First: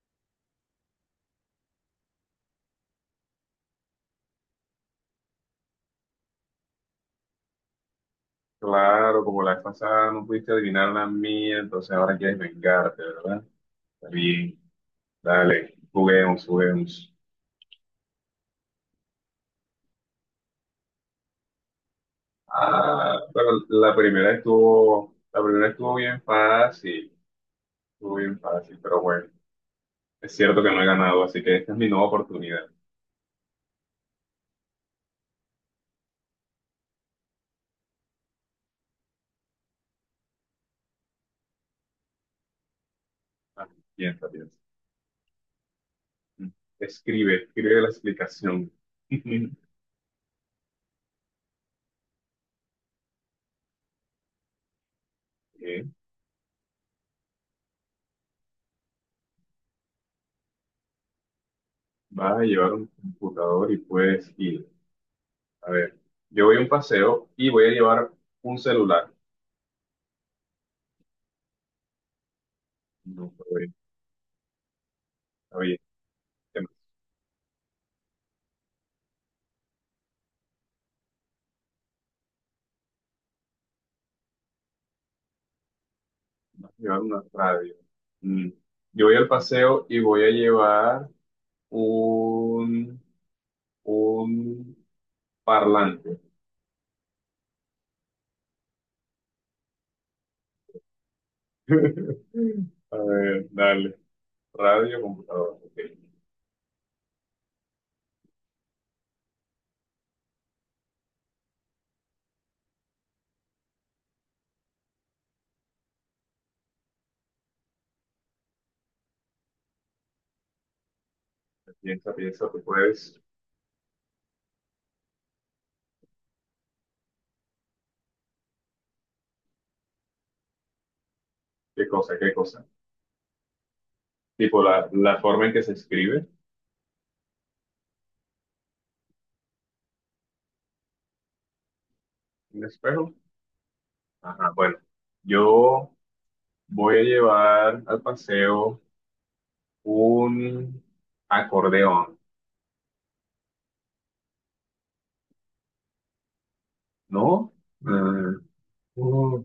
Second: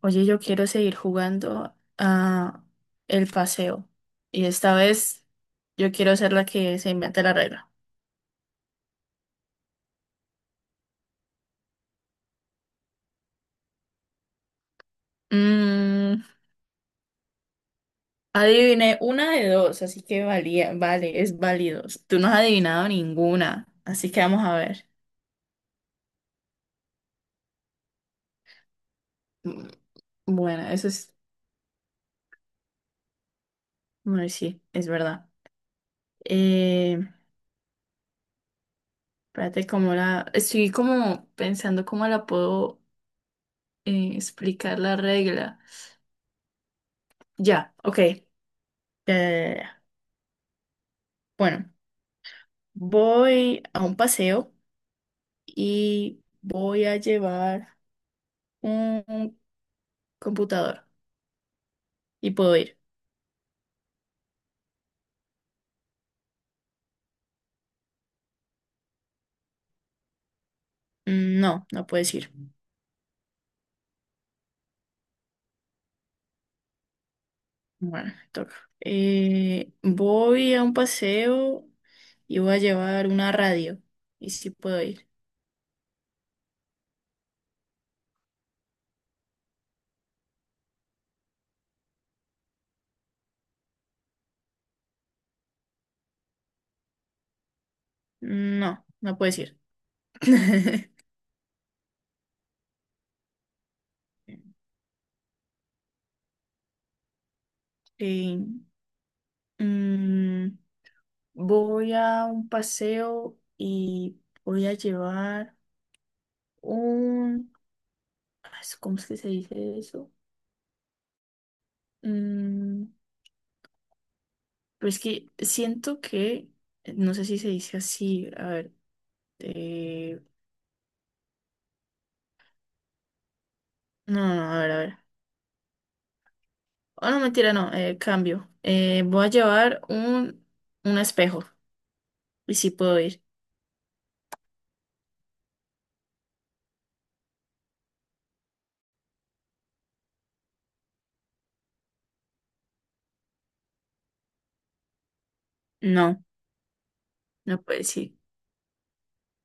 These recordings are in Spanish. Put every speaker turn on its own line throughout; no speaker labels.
Oye, yo quiero seguir jugando a el paseo. Y esta vez yo quiero ser la que se invente la regla.
Claro, como la vez pasada no pudiste adivinar la mía, entonces ahora quieres vengarte, ¿verdad? Está bien, dale,
Mm,
juguemos, juguemos.
Adiviné una de dos, así que vale, es válido. Tú no has adivinado
Ah, bueno,
ninguna, así que vamos a ver.
la primera estuvo bien fácil, pero bueno,
Mm,
es cierto
Bueno,
que no he
eso es,
ganado, así que esta es mi nueva oportunidad.
bueno, sí, es verdad. Eh, Espérate, estoy como pensando cómo la puedo
Ah, piensa, piensa.
explicar la regla.
Escribe,
Ya,
escribe la
ok.
explicación.
Eh, bueno. Voy a un paseo
Eh,
y voy a llevar un computador. ¿Y
Vas a
puedo
llevar
ir?
un computador y puedes ir. A ver, yo voy a un paseo y voy a llevar un celular.
Mm, no, no puedes ir.
No, puedo. Oye, te
Bueno, me toca. Voy a un paseo y voy a llevar una radio. ¿Y si puedo ir?
vas a llevar una radio. Mm. Yo voy al paseo y voy a llevar un, un parlante.
No, no puedes ir.
A ver, dale. Radio, computadora. Ok.
Eh, mm, Voy a un paseo y voy a llevar un... ah, ¿cómo es que se dice eso?
Piensa, piensa, tú
Mm,
puedes.
pero es que siento que no sé si se dice así, a ver, eh,
¿Qué cosa? ¿Qué cosa?
no, no, no, a
Tipo
ver, a
la,
ver.
la forma en que se escribe.
Oh, no, mentira, no, cambio. Voy a llevar un espejo. ¿Y
Un
si puedo
espejo.
ir?
Ajá, bueno. Yo voy a llevar al paseo un acordeón,
No,
¿no?
no puedo ir.
Mm, uh,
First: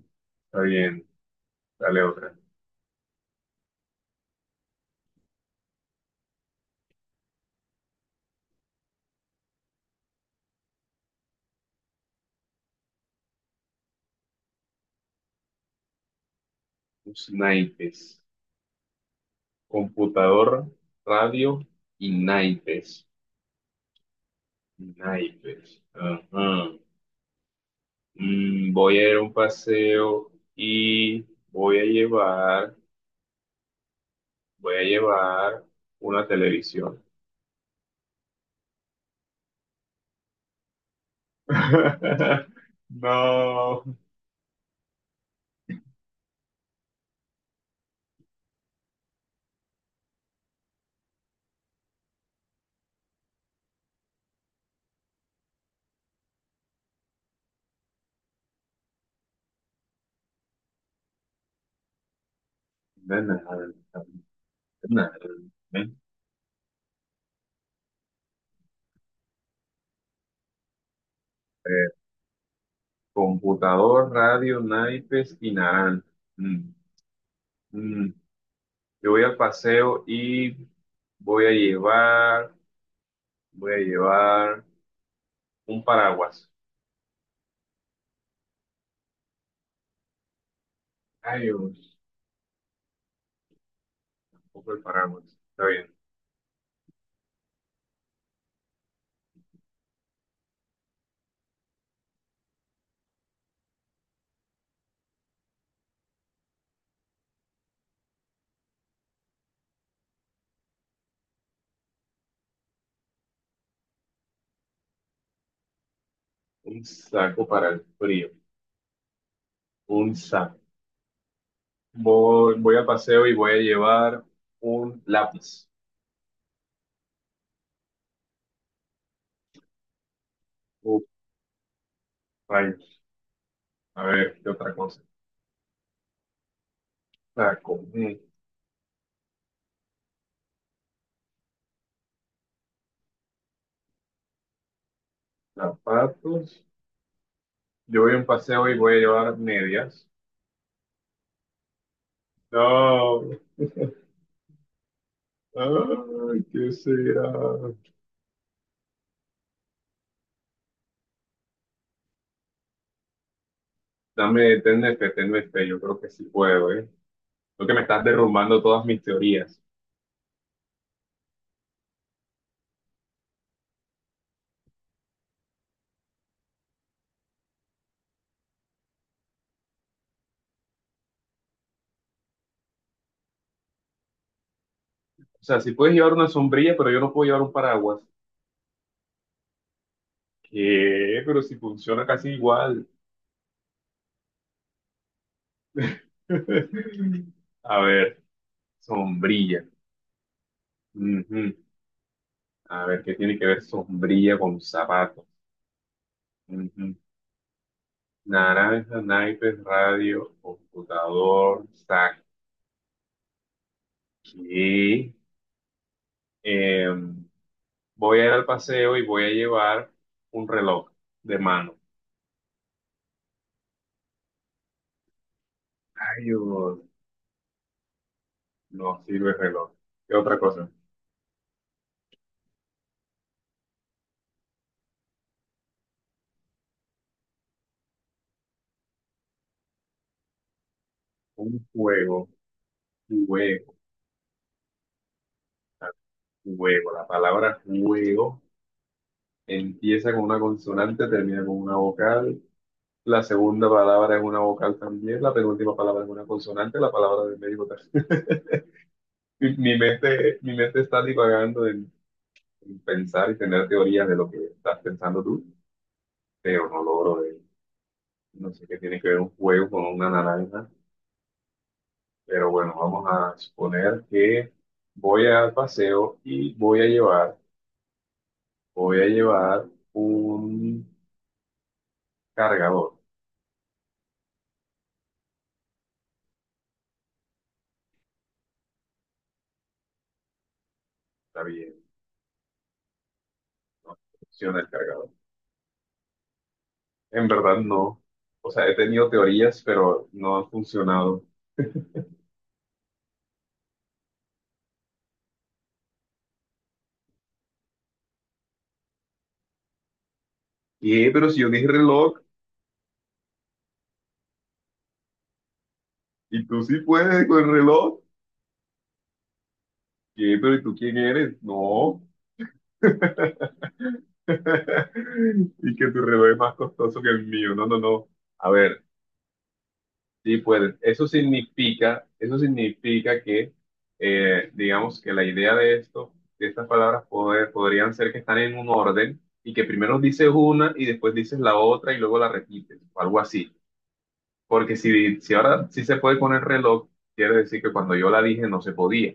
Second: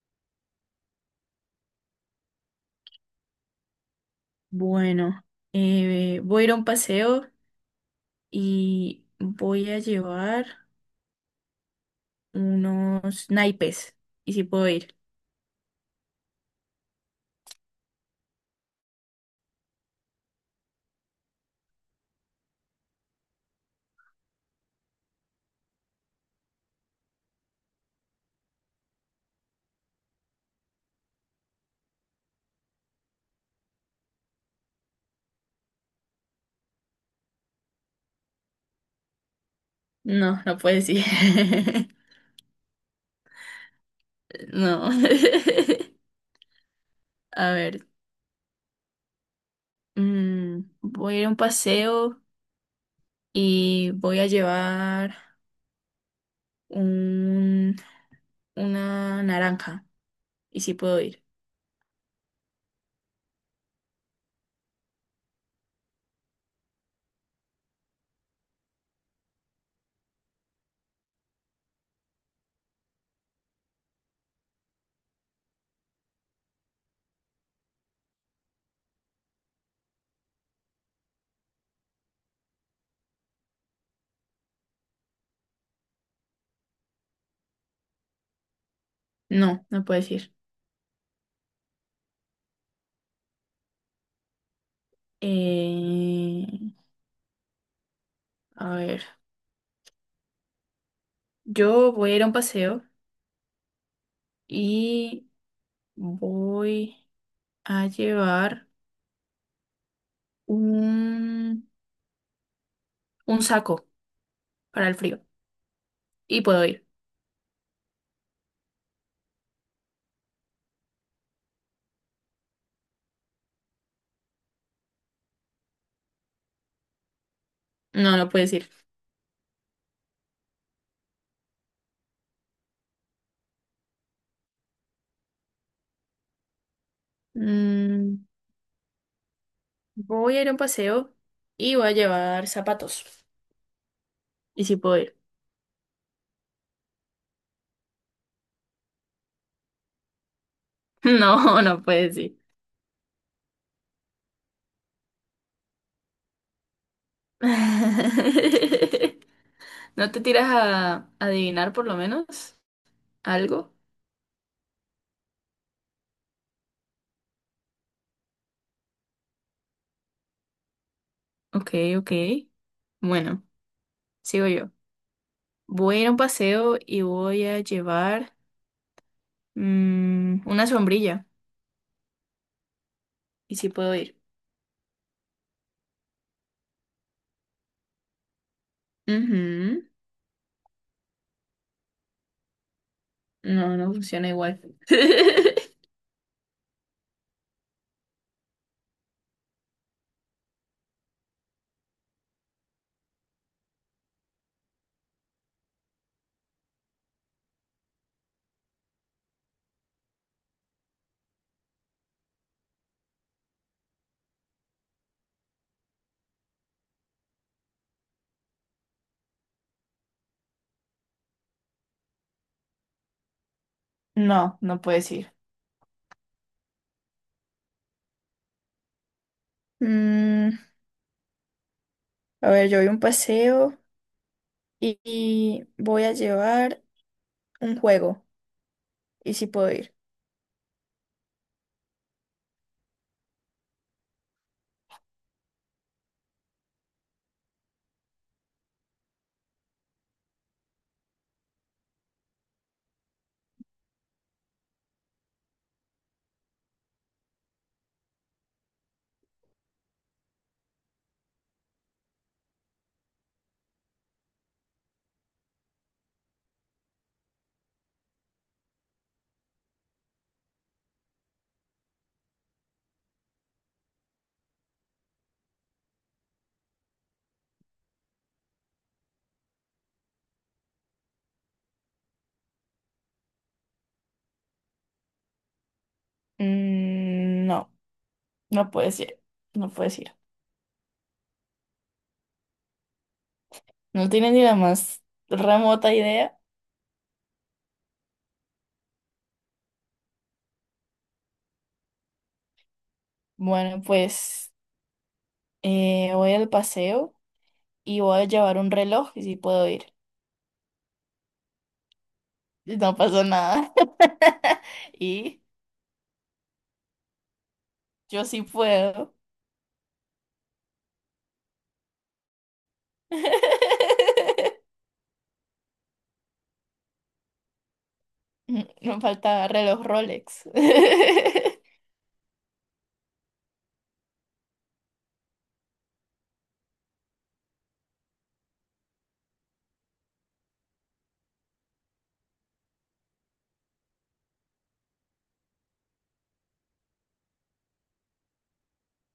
está bien. Dale otra.
Bueno, voy a ir a un paseo y voy a llevar unos naipes. ¿Y si puedo ir?
Los naipes. Computador, radio y naipes. Naipes. Ajá. Voy a ir a un paseo y voy a llevar, voy a llevar una televisión.
No, no puedo ir.
No.
No, a ver, voy a ir a un paseo y voy a llevar... un, una naranja. Y si puedo ir.
De nada, de nada. Eh, Computador, radio, naipes y naranja. Mm, mm. Yo voy al paseo y voy a llevar Voy a llevar un paraguas.
No, no puedes ir.
Ay, Dios, poco el paraguas. Está bien.
Eh, a ver, yo voy a ir a un paseo y voy a llevar un, un saco para el frío. Y puedo
Un
ir.
saco para el frío. Un saco. Voy al paseo y voy a llevar un lápiz.
No, no puedes ir.
Uf, rayos. A ver, ¿qué otra cosa? Saco. Mm.
Mm, Voy a ir a un paseo y voy a llevar zapatos. Y si puedo ir.
Zapatos. Yo voy a un paseo y voy a llevar medias.
No, no puedes ir.
No. Ay, ¿qué será?
¿No te tiras a adivinar por lo menos? ¿Algo?
Dame, tenme fe, tenme fe. Yo creo que sí puedo, ¿eh? Lo que me estás derrumbando todas mis teorías.
Ok, ok. Bueno, sigo yo. Voy a ir a un paseo y voy a llevar una sombrilla. ¿Y si puedo ir?
O sea, si puedes llevar una sombrilla, pero yo no puedo llevar un paraguas.
Ujú.
¿Qué? Pero si funciona casi igual.
No, no funciona igual.
A ver, sombrilla. Ujú. A ver, ¿qué tiene que ver sombrilla con zapatos? Ujú. Naranja, naipes, radio, computador, saqué. Em, voy a ir al paseo y voy a llevar un reloj de mano.
No, no puedes ir.
Ay, Dios, no sirve el reloj. ¿Qué otra
Mm,
cosa?
a ver, yo voy a un paseo y voy a llevar un juego. ¿Y si puedo ir?
Un juego, un juego. Juego, la palabra juego empieza con una consonante, termina con una vocal. La segunda palabra es una vocal también, la penúltima palabra es una consonante, la palabra del médico también. Mi mente está divagando en pensar y tener teorías de lo que estás pensando tú, pero no logro de, no sé qué tiene que ver un juego con una naranja, pero bueno, vamos a suponer que voy al paseo y voy a llevar un cargador,
Mm, no, no puedes ir. No puedes ir.
está bien. No
No tienes ni la
funciona el
más
cargador.
remota idea.
En verdad no. O sea, he tenido teorías, pero no han funcionado.
Bueno, pues voy al paseo y voy a llevar un reloj y sí puedo ir.
¿Qué? Pero si yo dije reloj,
Y no pasó nada. Y
y tú sí puedes con el reloj.
yo sí puedo.
¿Qué? Pero ¿y tú quién eres? No. Y que tu reloj es más costoso que el mío. No, no, no. A ver,
Me faltaba reloj
sí
Rolex.
puedes. Eso significa que, digamos que la idea de esto, de estas palabras podrían ser que están en un orden y que primero dices una y después dices la otra y luego la repites, o algo así. Porque si ahora sí se puede con el reloj, quiere decir que cuando yo la dije no se podía.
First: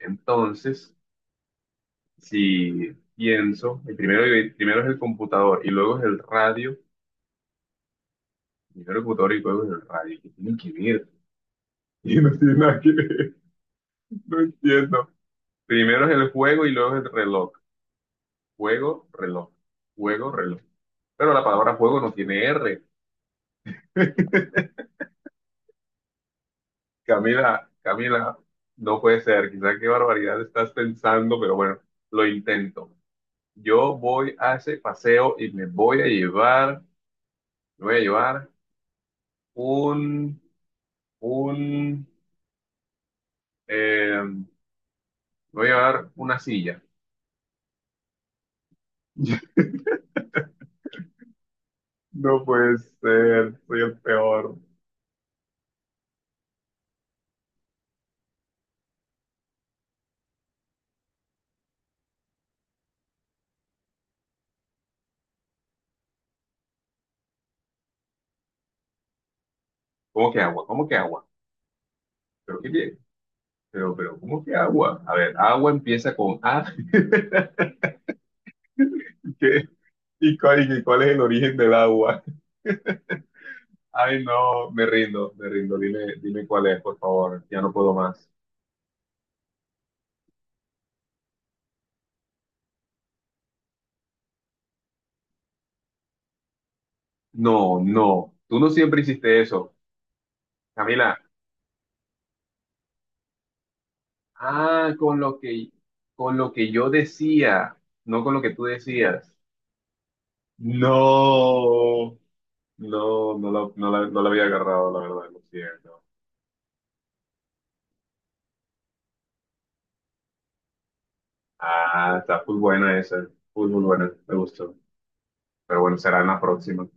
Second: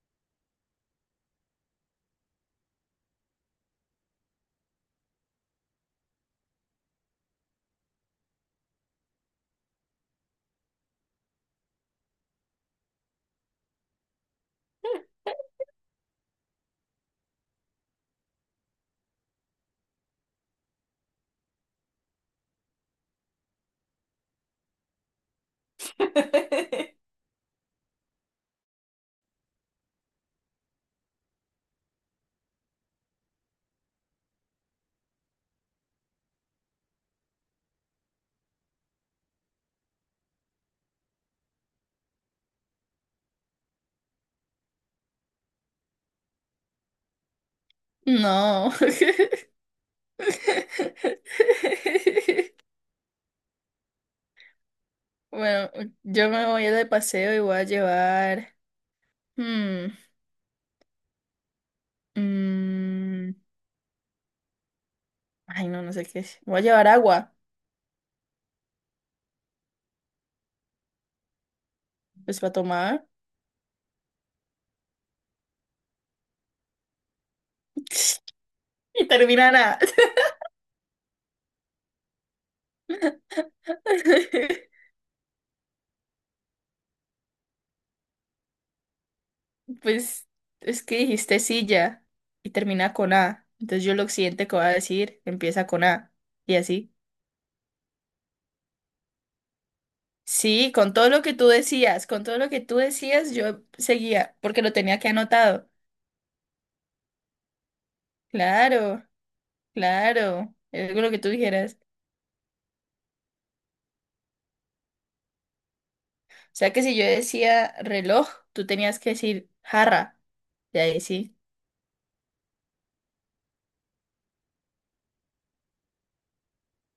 Entonces, si pienso, primero es el computador y luego es el radio, primero el computador y luego es el radio, ¿que tienen que ver? Y no tiene nada que ver, no entiendo. Primero es el juego y luego es el reloj. Juego, reloj, juego, reloj. Pero la palabra juego no tiene R. Camila, Camila, no puede ser, quizá qué barbaridad estás pensando, pero bueno, lo intento. Yo voy a ese paseo y me voy a llevar un, un, eh, me una silla.
No,
No puede ser, soy el peor.
bueno, yo me voy de paseo y voy a llevar... hmm, mm, ay, no, no sé qué es. Voy a llevar agua,
¿Cómo que agua? ¿Cómo que agua?
pues para
Pero qué bien.
tomar
¿Cómo que agua? A ver, agua empieza con A.
y
¿Qué?
terminará.
¿Y cuál es el origen del agua? Ay, no, me rindo, me rindo. Dime, dime cuál es, por favor. Ya no puedo más.
Pues es que dijiste silla y termina con A. Entonces yo lo siguiente que voy a decir empieza con A. Y así.
No, no. Tú no siempre hiciste eso.
Sí, con todo
Camila.
lo que tú decías, con todo lo que tú decías, yo seguía, porque lo
Ah,
tenía que
con lo
anotado.
que, con lo que yo decía, no con lo que tú
Claro,
decías.
claro, es lo que tú dijeras.
No, no, no la había agarrado, la verdad, lo siento.
O sea que si yo decía reloj, tú tenías que decir jarra. Y ahí sí.
Ah, está muy buena esa, muy, muy buena, me gustó. Pero bueno, será en la próxima.